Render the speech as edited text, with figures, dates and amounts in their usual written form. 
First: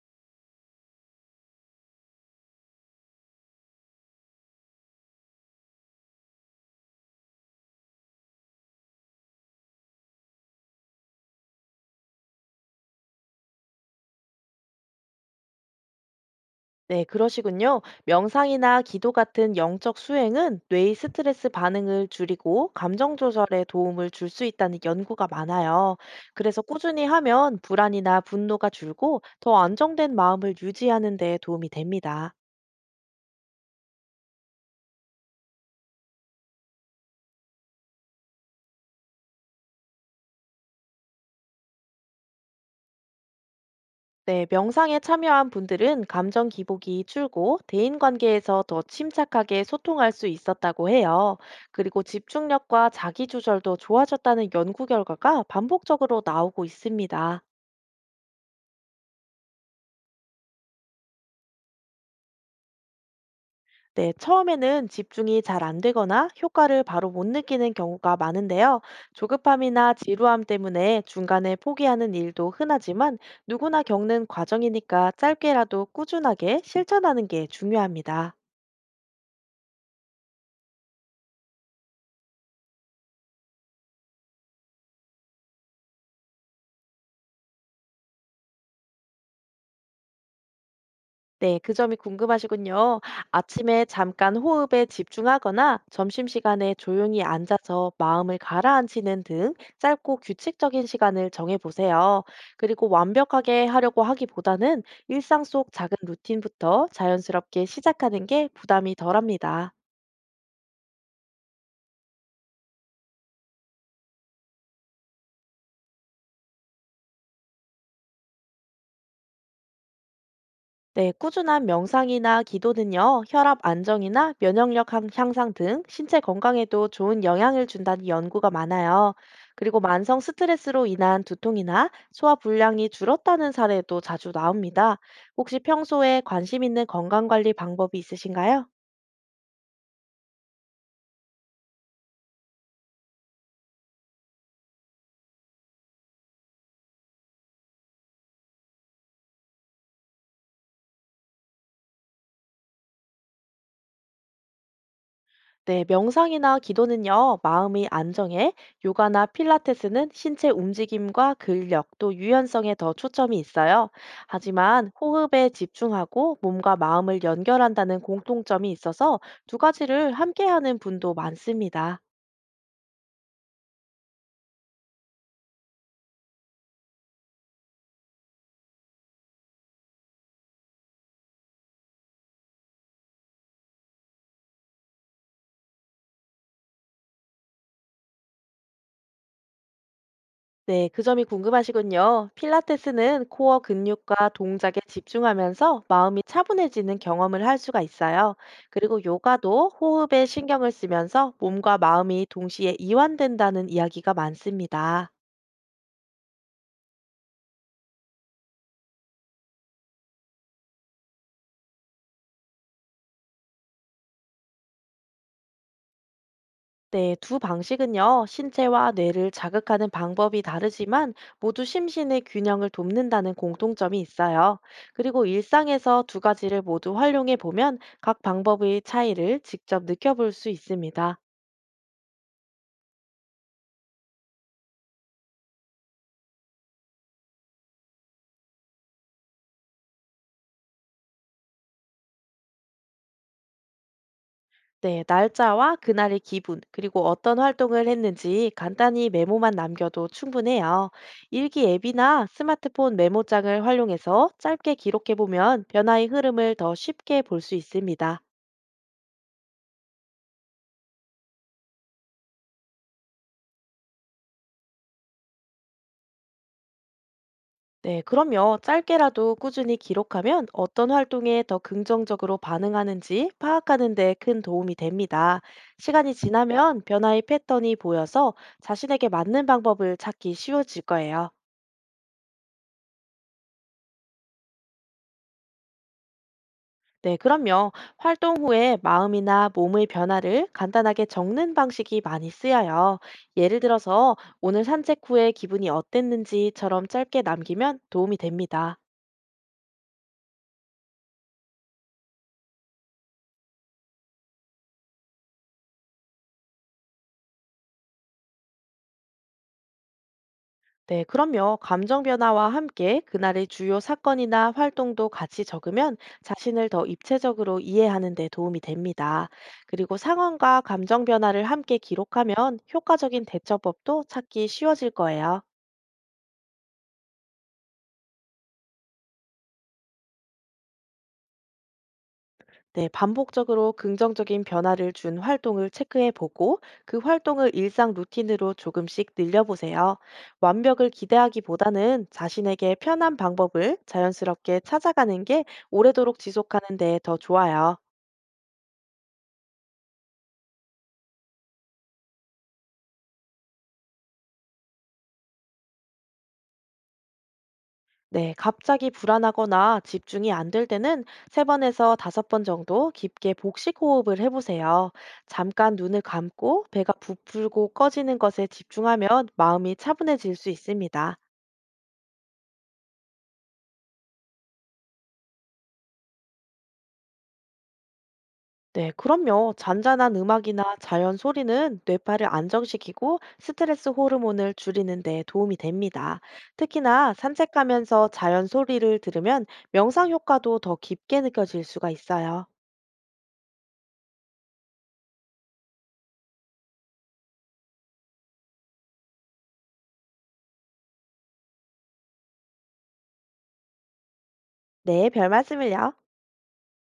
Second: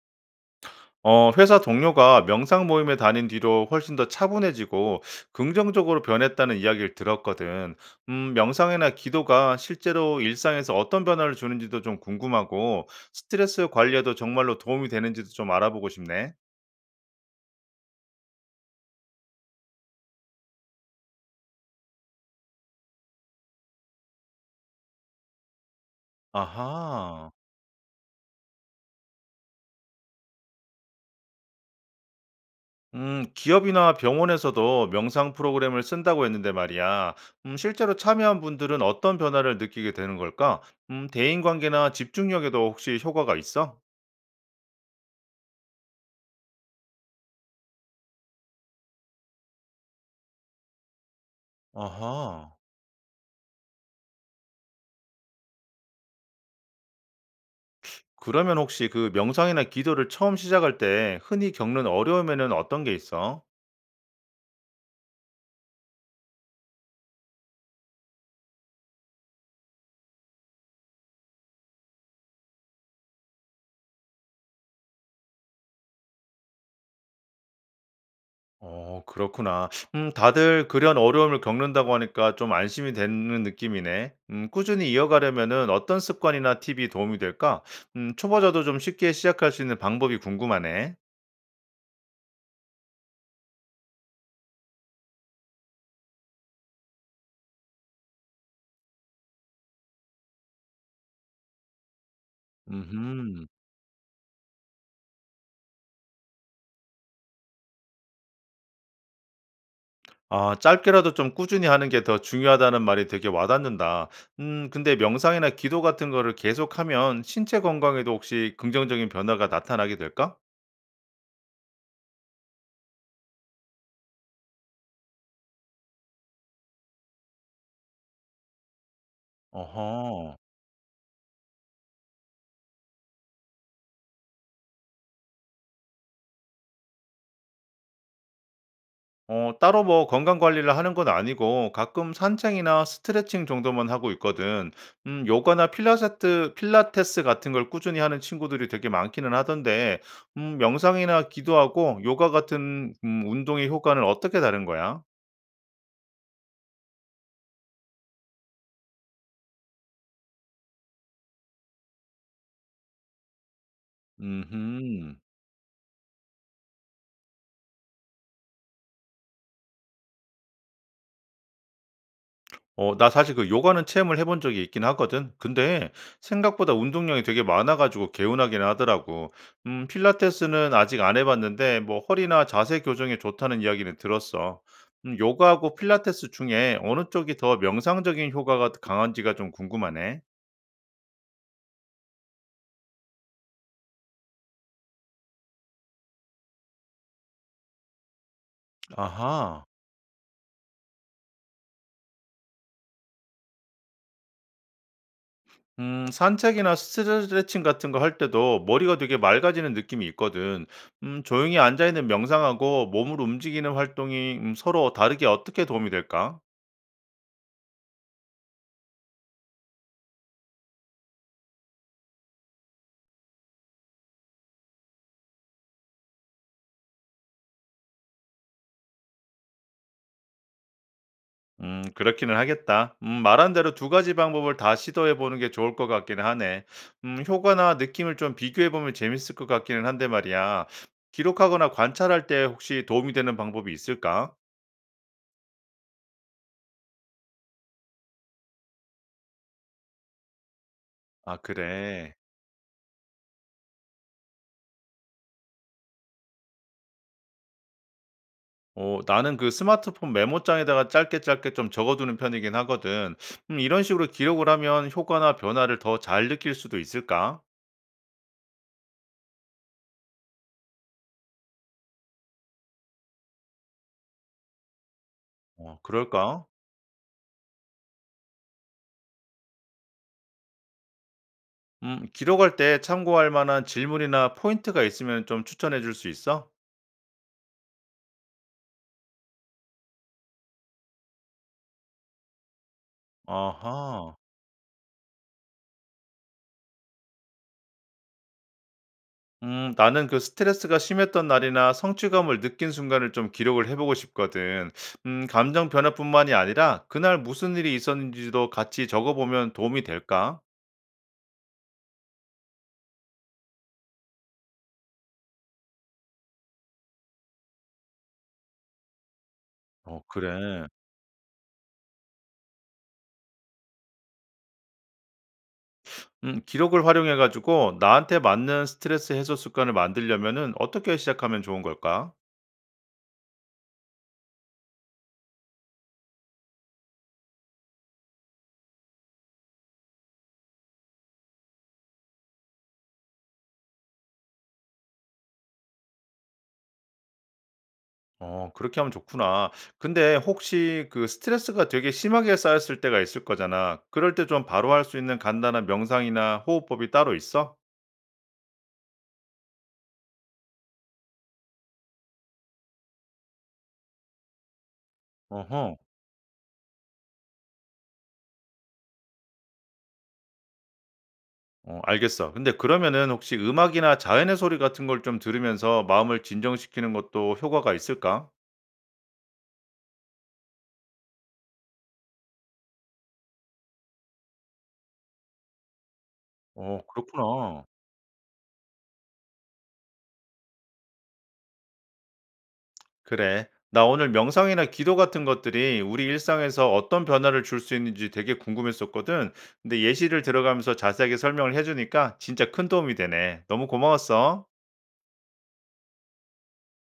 회사 동료가 명상 모임에 다닌 뒤로 훨씬 더 차분해지고 긍정적으로 변했다는 이야기를 들었거든. 명상이나 기도가 실제로 일상에서 어떤 변화를 주는지도 좀 궁금하고 스트레스 관리에도 정말로 도움이 되는지도 좀 알아보고 싶네. 네, 그러시군요. 명상이나 기도 같은 영적 수행은 뇌의 스트레스 반응을 줄이고 감정 조절에 도움을 줄 수 있다는 연구가 많아요. 그래서 꾸준히 아하. 하면 불안이나 분노가 줄고 더 안정된 마음을 유지하는 데 도움이 됩니다. 기업이나 병원에서도 명상 프로그램을 쓴다고 했는데 말이야. 실제로 참여한 분들은 어떤 변화를 느끼게 되는 걸까? 대인관계나 집중력에도 혹시 효과가 있어? 네, 명상에 참여한 분들은 감정 기복이 줄고 대인 관계에서 더 침착하게 소통할 수 있었다고 해요. 그리고 아하. 집중력과 자기 조절도 좋아졌다는 연구 결과가 반복적으로 나오고 있습니다. 그러면 혹시 그 명상이나 기도를 처음 시작할 때 흔히 겪는 어려움에는 어떤 게 있어? 네, 처음에는 집중이 잘 안 되거나 효과를 바로 못 느끼는 경우가 많은데요. 조급함이나 지루함 때문에 중간에 포기하는 일도 흔하지만 누구나 겪는 과정이니까 짧게라도 꾸준하게 실천하는 게 중요합니다. 어, 그렇구나. 다들 그런 어려움을 겪는다고 하니까 좀 안심이 되는 느낌이네. 꾸준히 이어가려면은 어떤 습관이나 팁이 도움이 될까? 초보자도 좀 쉽게 시작할 수 있는 방법이 궁금하네. 네, 그 점이 궁금하시군요. 아침에 잠깐 호흡에 집중하거나 점심시간에 조용히 앉아서 마음을 가라앉히는 등 짧고 규칙적인 시간을 정해보세요. 그리고 음, 완벽하게 하려고 하기보다는 일상 속 작은 루틴부터 자연스럽게 시작하는 게 부담이 덜합니다. 짧게라도 좀 꾸준히 하는 게 더 중요하다는 말이 되게 와닿는다. 근데 명상이나 기도 같은 거를 계속하면 신체 건강에도 혹시 긍정적인 변화가 나타나게 될까? 네, 꾸준한 명상이나 기도는요, 혈압 안정이나 면역력 향상 등 신체 건강에도 좋은 영향을 준다는 연구가 많아요. 그리고 만성 어허. 스트레스로 인한 두통이나 소화 불량이 줄었다는 사례도 자주 나옵니다. 혹시 평소에 관심 있는 건강 관리 방법이 있으신가요? 어, 따로 뭐 건강 관리를 하는 건 아니고 가끔 산책이나 스트레칭 정도만 하고 있거든. 요가나 필라테스 같은 걸 꾸준히 하는 친구들이 되게 많기는 하던데 명상이나 기도하고 요가 같은 운동의 효과는 어떻게 다른 거야? 네, 명상이나 기도는요, 마음의 안정에, 요가나 필라테스는 신체 움직임과 근력 또 유연성에 더 초점이 있어요. 하지만 음 호흡에 집중하고 몸과 마음을 연결한다는 공통점이 있어서 두 가지를 함께하는 분도 많습니다. 나 사실 그 요가는 체험을 해본 적이 있긴 하거든. 근데 생각보다 운동량이 되게 많아 가지고 개운하긴 하더라고. 필라테스는 아직 안 해 봤는데 뭐 허리나 자세 교정에 좋다는 이야기는 들었어. 요가하고 필라테스 중에 어느 쪽이 더 명상적인 효과가 강한지가 좀 궁금하네. 네, 그 점이 궁금하시군요. 필라테스는 코어 근육과 동작에 집중하면서 마음이 차분해지는 경험을 할 수가 있어요. 그리고 아하. 요가도 호흡에 신경을 쓰면서 몸과 마음이 동시에 이완된다는 이야기가 많습니다. 산책이나 스트레칭 같은 거 할 때도 머리가 되게 맑아지는 느낌이 있거든. 조용히 앉아 있는 명상하고 몸을 움직이는 활동이 서로 다르게 어떻게 도움이 될까? 네, 두 방식은요, 신체와 뇌를 자극하는 방법이 다르지만 모두 심신의 균형을 돕는다는 공통점이 있어요. 그리고 일상에서 두 가지를 모두 활용해 보면 각 방법의 차이를 직접 느껴볼 수 있습니다. 그렇기는 하겠다. 말한 대로 두 가지 방법을 다 시도해 보는 게 좋을 것 같기는 하네. 효과나 느낌을 좀 비교해 보면 재밌을 것 같기는 한데 말이야. 기록하거나 관찰할 때 혹시 도움이 되는 방법이 있을까? 네, 날짜와 그날의 기분, 그리고 어떤 활동을 했는지 간단히 메모만 남겨도 충분해요. 아, 일기 그래. 앱이나 스마트폰 메모장을 활용해서 짧게 기록해보면 변화의 흐름을 더 쉽게 볼 수 있습니다. 어, 나는 그 스마트폰 메모장에다가 짧게 짧게 좀 적어두는 편이긴 하거든. 이런 식으로 기록을 하면 효과나 변화를 더 잘 느낄 수도 있을까? 네, 그럼요. 짧게라도 꾸준히 기록하면 어떤 활동에 더 긍정적으로 반응하는지 파악하는 데 큰 도움이 됩니다. 어, 시간이 그럴까? 지나면 변화의 패턴이 보여서 자신에게 맞는 방법을 찾기 쉬워질 거예요. 기록할 때 참고할 만한 질문이나 포인트가 있으면 좀 추천해 줄 수 있어? 네, 그럼요. 활동 후에 마음이나 몸의 변화를 간단하게 적는 방식이 많이 쓰여요. 예를 들어서 아하. 오늘 산책 후에 기분이 어땠는지처럼 짧게 남기면 도움이 됩니다. 나는 그 스트레스가 심했던 날이나 성취감을 느낀 순간을 좀 기록을 해 보고 싶거든. 감정 변화뿐만이 아니라 그날 무슨 일이 있었는지도 같이 적어 보면 도움이 될까? 네, 그럼요. 감정 변화와 함께 그날의 주요 사건이나 활동도 같이 적으면 자신을 더 입체적으로 이해하는 데 도움이 됩니다. 그리고 어, 상황과 그래. 감정 변화를 함께 기록하면 효과적인 대처법도 찾기 쉬워질 거예요. 기록을 활용해 가지고 나한테 맞는 스트레스 해소 습관을 만들려면은 어떻게 시작하면 좋은 걸까? 네, 반복적으로 긍정적인 변화를 준 활동을 체크해 보고 그 활동을 일상 루틴으로 조금씩 늘려보세요. 완벽을 기대하기보다는 자신에게 편한 방법을 자연스럽게 찾아가는 게 오래도록 지속하는 데 더 좋아요. 어, 그렇게 하면 좋구나. 근데 혹시 그 스트레스가 되게 심하게 쌓였을 때가 있을 거잖아. 그럴 때 좀 바로 할 수 있는 간단한 명상이나 호흡법이 따로 있어? 네, 갑자기 불안하거나 집중이 안 될 때는 세번에서 5번 정도 깊게 복식 호흡을 해보세요. 잠깐 어허. 눈을 감고 배가 부풀고 꺼지는 것에 집중하면 마음이 차분해질 수 있습니다. 어, 알겠어. 근데 그러면은 혹시 음악이나 자연의 소리 같은 걸 좀 들으면서 마음을 진정시키는 것도 효과가 있을까? 네, 그럼요. 잔잔한 음악이나 자연 소리는 뇌파를 안정시키고 스트레스 호르몬을 줄이는 데 도움이 됩니다. 어, 특히나 그렇구나. 산책하면서 자연 소리를 들으면 명상 효과도 더 깊게 느껴질 수가 있어요. 그래. 나 오늘 명상이나 기도 같은 것들이 우리 일상에서 어떤 변화를 줄 수 있는지 되게 궁금했었거든. 근데 예시를 들어가면서 자세하게 설명을 해주니까 진짜 큰 도움이 되네. 너무 고마웠어. 네, 별 말씀을요.